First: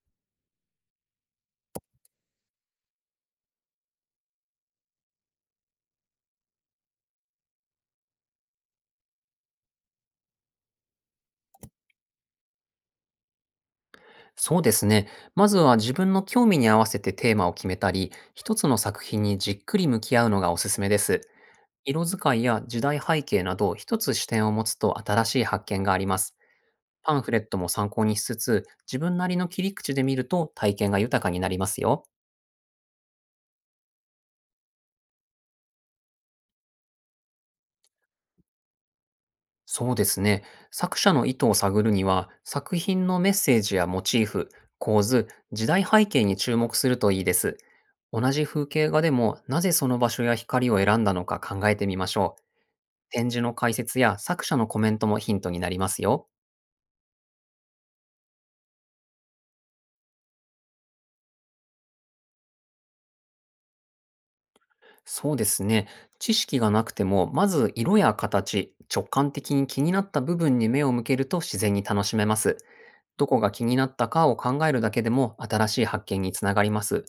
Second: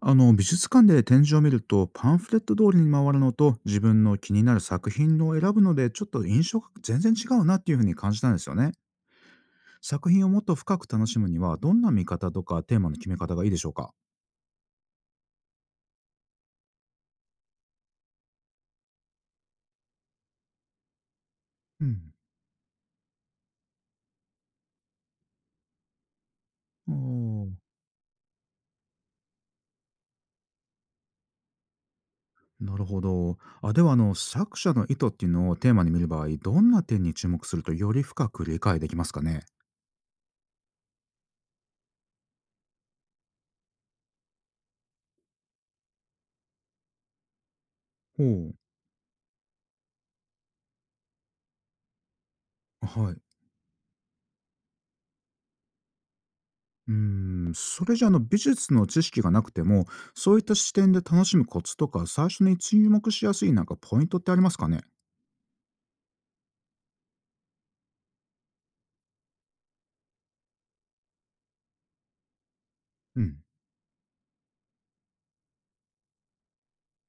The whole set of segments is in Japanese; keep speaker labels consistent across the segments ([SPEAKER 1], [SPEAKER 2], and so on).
[SPEAKER 1] 美術館で展示を見るとパンフレット通りに回るのと自分の気になる作品を選ぶのでちょっと印象が全然違うなっていうふうに感じたんですよね。作品をもっと深く楽しむにはどんな見方とかテーマの決め方がいいでしょうか？
[SPEAKER 2] そうですね。まずは自分の興味に合わせてテーマを決めたり、一つの作品にじっくり向き合うのがおすすめです。
[SPEAKER 1] う
[SPEAKER 2] 色
[SPEAKER 1] ん。
[SPEAKER 2] 使いや時代背景など、一つ視点を持つと新しい発見があります。
[SPEAKER 1] お
[SPEAKER 2] パンフレッ
[SPEAKER 1] ー。
[SPEAKER 2] トも参考にしつつ、自分なりの切り口で見ると体験が豊かになりますよ。
[SPEAKER 1] なるほど。では作者の意図っていうのをテーマに見る場合どんな点に注目するとより深く理解できますかね？
[SPEAKER 2] そうですね。作者の意図を探るには、作品のメッセージやモチーフ、構図、時代背景に注目するといいです。
[SPEAKER 1] ほ
[SPEAKER 2] 同じ
[SPEAKER 1] う。
[SPEAKER 2] 風景画でも、なぜその場所や光を選んだのか考えてみましょう。
[SPEAKER 1] はい。
[SPEAKER 2] 展示の解説や作者のコメントもヒントになりますよ。
[SPEAKER 1] うーん、それじゃ美術の知識がなくてもそういった視点で楽しむコツとか最初に注目しやすいなんかポイントってありますかね？
[SPEAKER 2] そうですね。知識がなくても、まず色や形、直感的に気になった部分に目を向けると自然に楽しめます。
[SPEAKER 1] う
[SPEAKER 2] ど
[SPEAKER 1] ん。
[SPEAKER 2] こが気になったかを考えるだけでも新しい発見につながります。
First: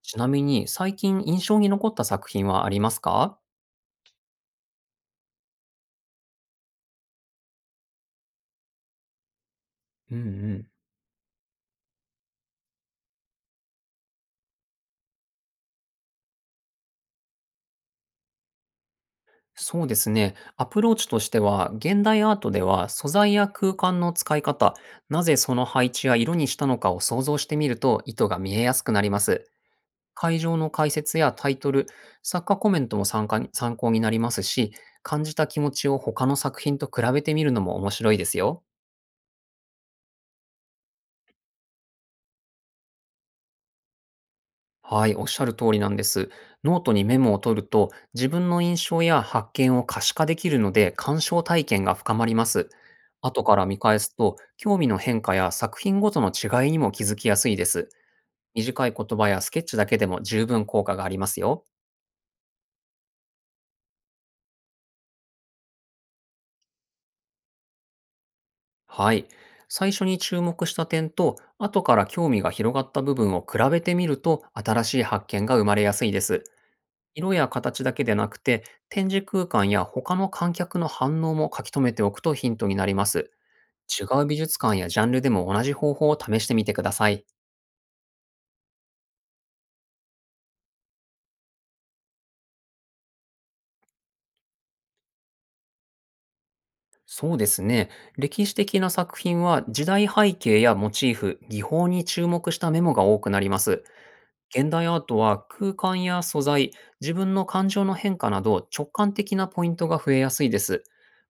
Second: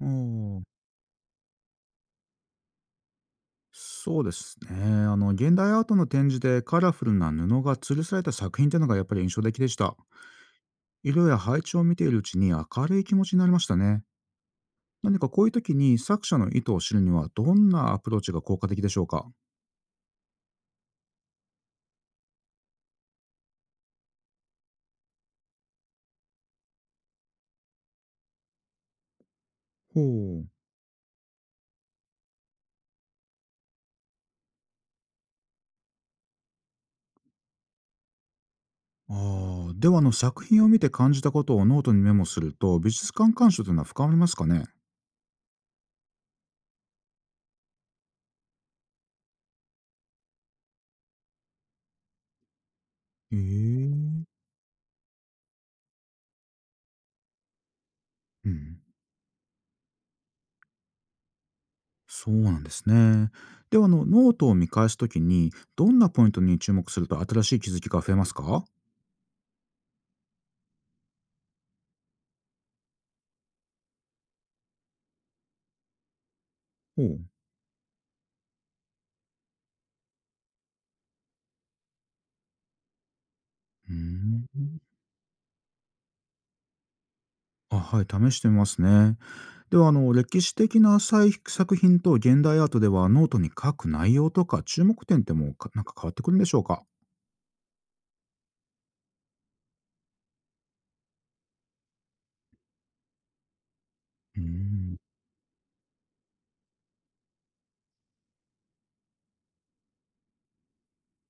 [SPEAKER 1] お
[SPEAKER 2] ちなみ
[SPEAKER 1] ー。
[SPEAKER 2] に、最近印象に残った作品はありますか？
[SPEAKER 1] そうですね、現代アートの展示でカラフルな布が吊るされた作品というのがやっぱり印象的でした。
[SPEAKER 2] うんうん。
[SPEAKER 1] 色や配置を見ているうちに明るい気持ちになりましたね。何かこういう時に作者の意図を知るにはどんなアプローチが効果的でしょうか？
[SPEAKER 2] そうですね。アプローチとしては、現代アートでは素材や空間の使い方、なぜその配置や色にしたのかを想像してみると、意図が見えやすくなります。
[SPEAKER 1] ほ
[SPEAKER 2] 会
[SPEAKER 1] う。
[SPEAKER 2] 場の解説やタイトル、作家コメントも参加に参考になりますし、感じた気持ちを他の作品と比べてみるのも面白いですよ。
[SPEAKER 1] ああ、では作品を見て感じたことをノートにメモすると、美術館鑑賞というのは深まりますかね？
[SPEAKER 2] はい、おっしゃる通りなんです。ノートにメモを取ると、自分の印象や発見を可視化できるので、鑑賞体験が深まります。
[SPEAKER 1] へ
[SPEAKER 2] 後から見返す
[SPEAKER 1] え。
[SPEAKER 2] と、興味の変化や作品ごとの違いにも気づきやすいです。
[SPEAKER 1] うん。
[SPEAKER 2] 短い言葉やスケッチだけでも十分効果がありますよ。
[SPEAKER 1] そうなんですね。ではノートを見返すときに、どんなポイントに注目すると新しい気づきが増えますか？
[SPEAKER 2] はい。最初に注目した点と、後から興味が広がった部分を比べてみると、新しい発見が生まれやすいです。
[SPEAKER 1] ほう。
[SPEAKER 2] 色や形だけでなくて、展示空間や他の観客の反応も書き留めておくとヒントになります。
[SPEAKER 1] う
[SPEAKER 2] 違う美
[SPEAKER 1] ー
[SPEAKER 2] 術館
[SPEAKER 1] ん。
[SPEAKER 2] やジャンルでも同じ方法を試してみてください。
[SPEAKER 1] あ、はい、試してみますね。では、歴史的な作品と現代アートでは、ノートに書く内容とか注目点ってもう、なんか変わってくるんでしょうか？
[SPEAKER 2] そうですね。歴史的な作品は時代背景やモチーフ、技法に注目したメモが多くなります。
[SPEAKER 1] うー
[SPEAKER 2] 現代
[SPEAKER 1] ん。
[SPEAKER 2] アートは空間や素材、自分の感情の変化など直感的なポイントが増えやすいです。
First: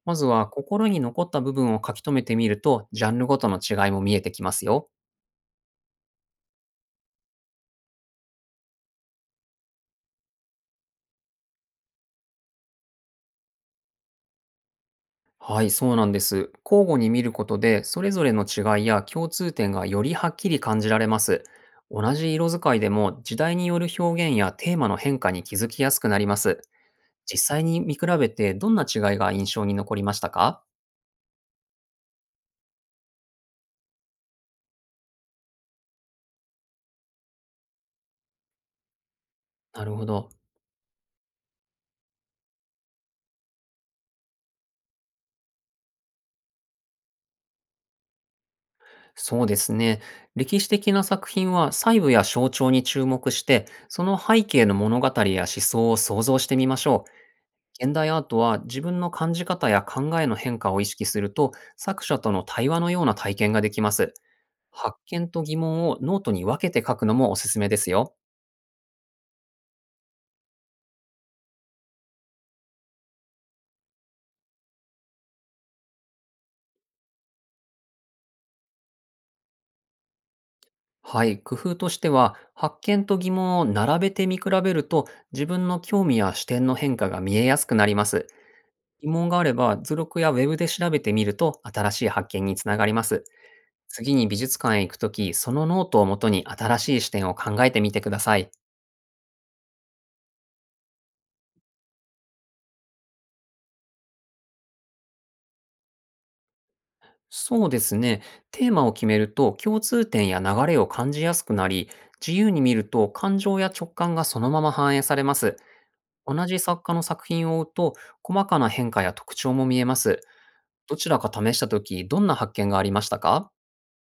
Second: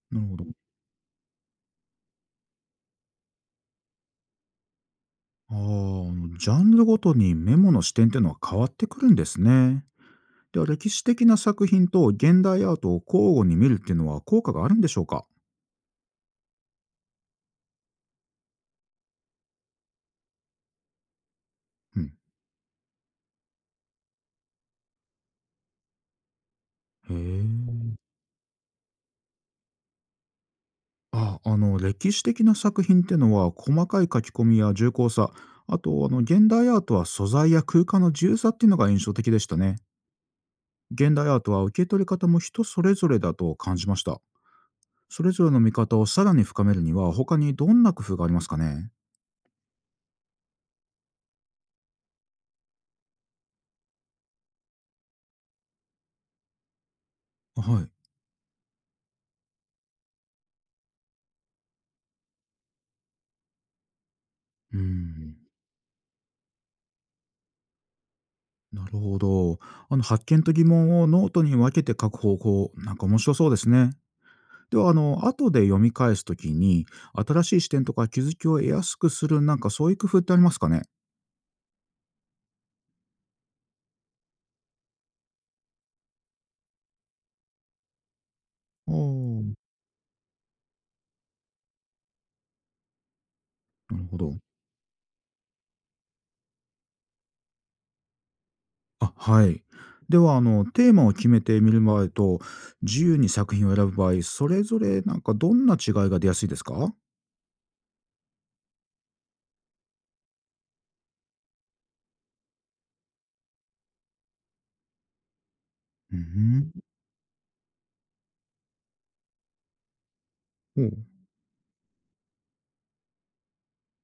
[SPEAKER 2] ま
[SPEAKER 1] なる
[SPEAKER 2] ず
[SPEAKER 1] ほど。
[SPEAKER 2] は心に残った部分を書き留めてみると、ジャンルごとの違いも見えてきますよ。
[SPEAKER 1] ああ、ジャンルごとにメモの視点っていうのは変わってくるんですね。では、歴史的な作品と現代アートを交互に見るっていうのは効果があるんでしょうか？
[SPEAKER 2] はい、そうなんです。交互に見ることで、それぞれの違いや共通点がよりはっきり感じられます。
[SPEAKER 1] うん。
[SPEAKER 2] 同じ色使いでも、時代による表現やテーマの変化に気づきやすくなります。
[SPEAKER 1] へ
[SPEAKER 2] 実際に
[SPEAKER 1] え。
[SPEAKER 2] 見比べて、どんな違いが印象に残りましたか？
[SPEAKER 1] 歴史的な作品ってのは細かい書き込みや重厚さ、あと現代アートは素材や空間の自由さっていうのが印象的でしたね。
[SPEAKER 2] なるほど。
[SPEAKER 1] 現代アートは受け取り方も人それぞれだと感じました。それぞれの見方をさらに深めるには他にどんな工夫がありますかね？
[SPEAKER 2] そうですね。歴史的な作品は細部や象徴に注目して、その背景の物語や思想を想像してみましょう。
[SPEAKER 1] は
[SPEAKER 2] 現代アートは自分の感じ方や考えの変化を意識すると作者との対話のような体験ができます。
[SPEAKER 1] い。う
[SPEAKER 2] 発見
[SPEAKER 1] ん。
[SPEAKER 2] と疑問をノートに分けて書くのもおすすめですよ。
[SPEAKER 1] なるほど。発見と疑問をノートに分けて書く方法なんか面白そうですね。では後で読み返すときに新しい視点とか気づきを得やすくするなんかそういう工夫ってありますかね？
[SPEAKER 2] はい、工夫としては発見と疑問を並べて見比べると自分の興味や視点の変化が見えやすくなります。
[SPEAKER 1] あ
[SPEAKER 2] 疑問があれ
[SPEAKER 1] あ、
[SPEAKER 2] ば図録やウェブで調べてみると新しい発見につながります。
[SPEAKER 1] なる
[SPEAKER 2] 次
[SPEAKER 1] ほ
[SPEAKER 2] に
[SPEAKER 1] ど。
[SPEAKER 2] 美術館へ行くとき、そのノートをもとに新しい視点を考えてみてください。
[SPEAKER 1] あ、はい。では、テーマを決めてみる場合と、自由に作品を選ぶ場合、それぞれなんかどんな違いが出やすいですか？
[SPEAKER 2] そうですね。テーマを決めると共通点や流れを感じやすくなり、自由に見ると感情や直感がそのまま反映されます。
[SPEAKER 1] う
[SPEAKER 2] 同じ
[SPEAKER 1] ん。
[SPEAKER 2] 作家の作品を追うと、細かな変化や特徴も見えます。
[SPEAKER 1] お
[SPEAKER 2] ど
[SPEAKER 1] う。
[SPEAKER 2] ちらか試したとき、どんな発見がありましたか？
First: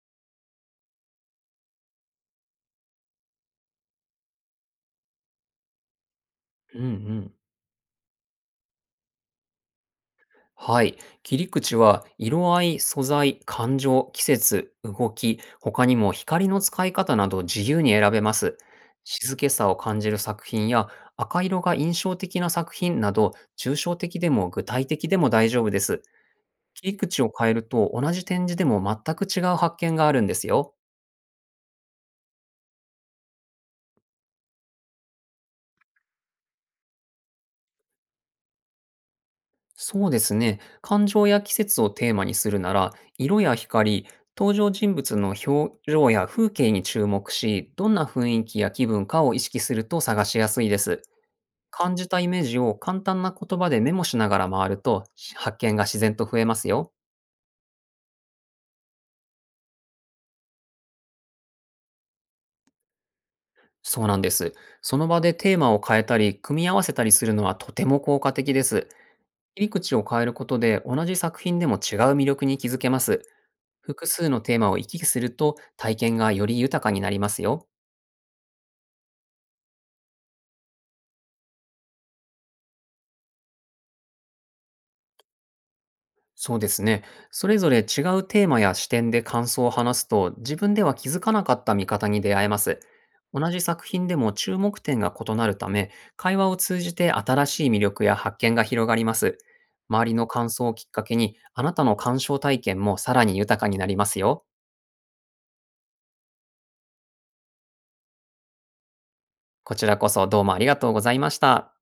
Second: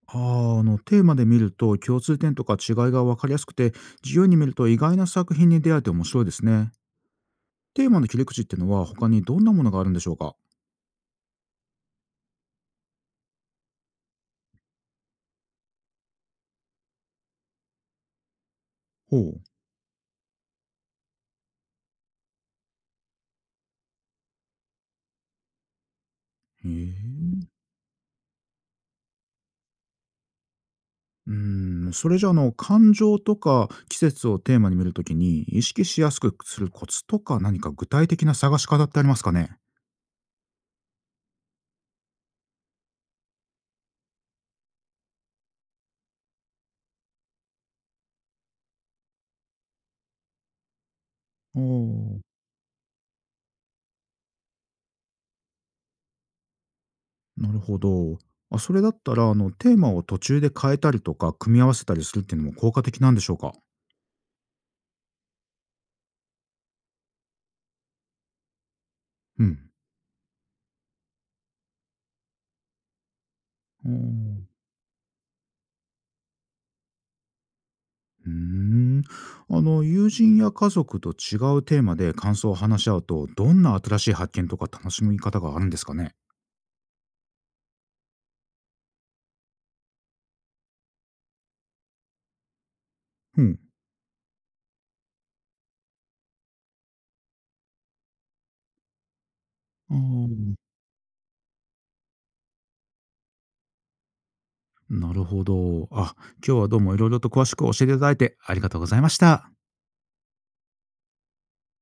[SPEAKER 1] テーマで見ると共通点とか違いが分かりやすくて、自由に見ると意外な作品に出会えて面白いですね。
[SPEAKER 2] うんうん。
[SPEAKER 1] テーマの切り口っていうのは他にどんなものがあるんでしょうか？
[SPEAKER 2] はい。切り口は、色合い、素材、感情、季節、動き、他にも光の使い方など自由に選べます。
[SPEAKER 1] ほ
[SPEAKER 2] 静
[SPEAKER 1] う。
[SPEAKER 2] けさを感じる作品や、赤色が印象的な作品など、抽象的でも具体的でも大丈夫です。
[SPEAKER 1] へ
[SPEAKER 2] 切り口を
[SPEAKER 1] え。
[SPEAKER 2] 変えると、同じ展示でも全く違う発見があるんですよ。
[SPEAKER 1] うーん、それじゃあ感情とか季節をテーマに見るときに意識しやすくするコツとか何か具体的な探し方ってありますかね？
[SPEAKER 2] そうですね。感情や季節をテーマにするなら、色や光、登場人物の表情や風景に注目し、どんな雰囲気や気分かを意識すると探しやすいです。
[SPEAKER 1] お
[SPEAKER 2] 感じ
[SPEAKER 1] お。
[SPEAKER 2] たイメージを簡単な言葉でメモしながら回ると、発見が自然と増えますよ。
[SPEAKER 1] なるほど。あ、それだったらテーマを途中で変えたりとか組み合わせたりするっていうのも効果的なんでしょうか？
[SPEAKER 2] そうなんです。その場でテーマを変えたり、組み合わせたりするのはとても効果的です。
[SPEAKER 1] う
[SPEAKER 2] 切り
[SPEAKER 1] ん。
[SPEAKER 2] 口を変えることで、同じ作品でも違う魅力に気づけます。
[SPEAKER 1] う
[SPEAKER 2] 複数
[SPEAKER 1] ー
[SPEAKER 2] のテーマを行き来すると体験がより豊かになりますよ。
[SPEAKER 1] うーん。友人や家族と違うテーマで感想を話し合うと、どんな新しい発見とか楽しみ方があるんですかね？
[SPEAKER 2] そうですね。それぞれ違うテーマや視点で感想を話すと自分では気づかなかった見方に出会えます。
[SPEAKER 1] う
[SPEAKER 2] 同
[SPEAKER 1] ん。
[SPEAKER 2] じ作品でも注目点が異なるため、会話を通じて新しい魅力や発見が広がります。
[SPEAKER 1] あ
[SPEAKER 2] 周りの感
[SPEAKER 1] あ。
[SPEAKER 2] 想をきっかけに、あなたの鑑賞体験もさらに豊かになりますよ。
[SPEAKER 1] なるほど。あ、今日はどうもいろいろと詳しく教えていただいてありがとうございました。
[SPEAKER 2] こちらこそどうもありがとうございました。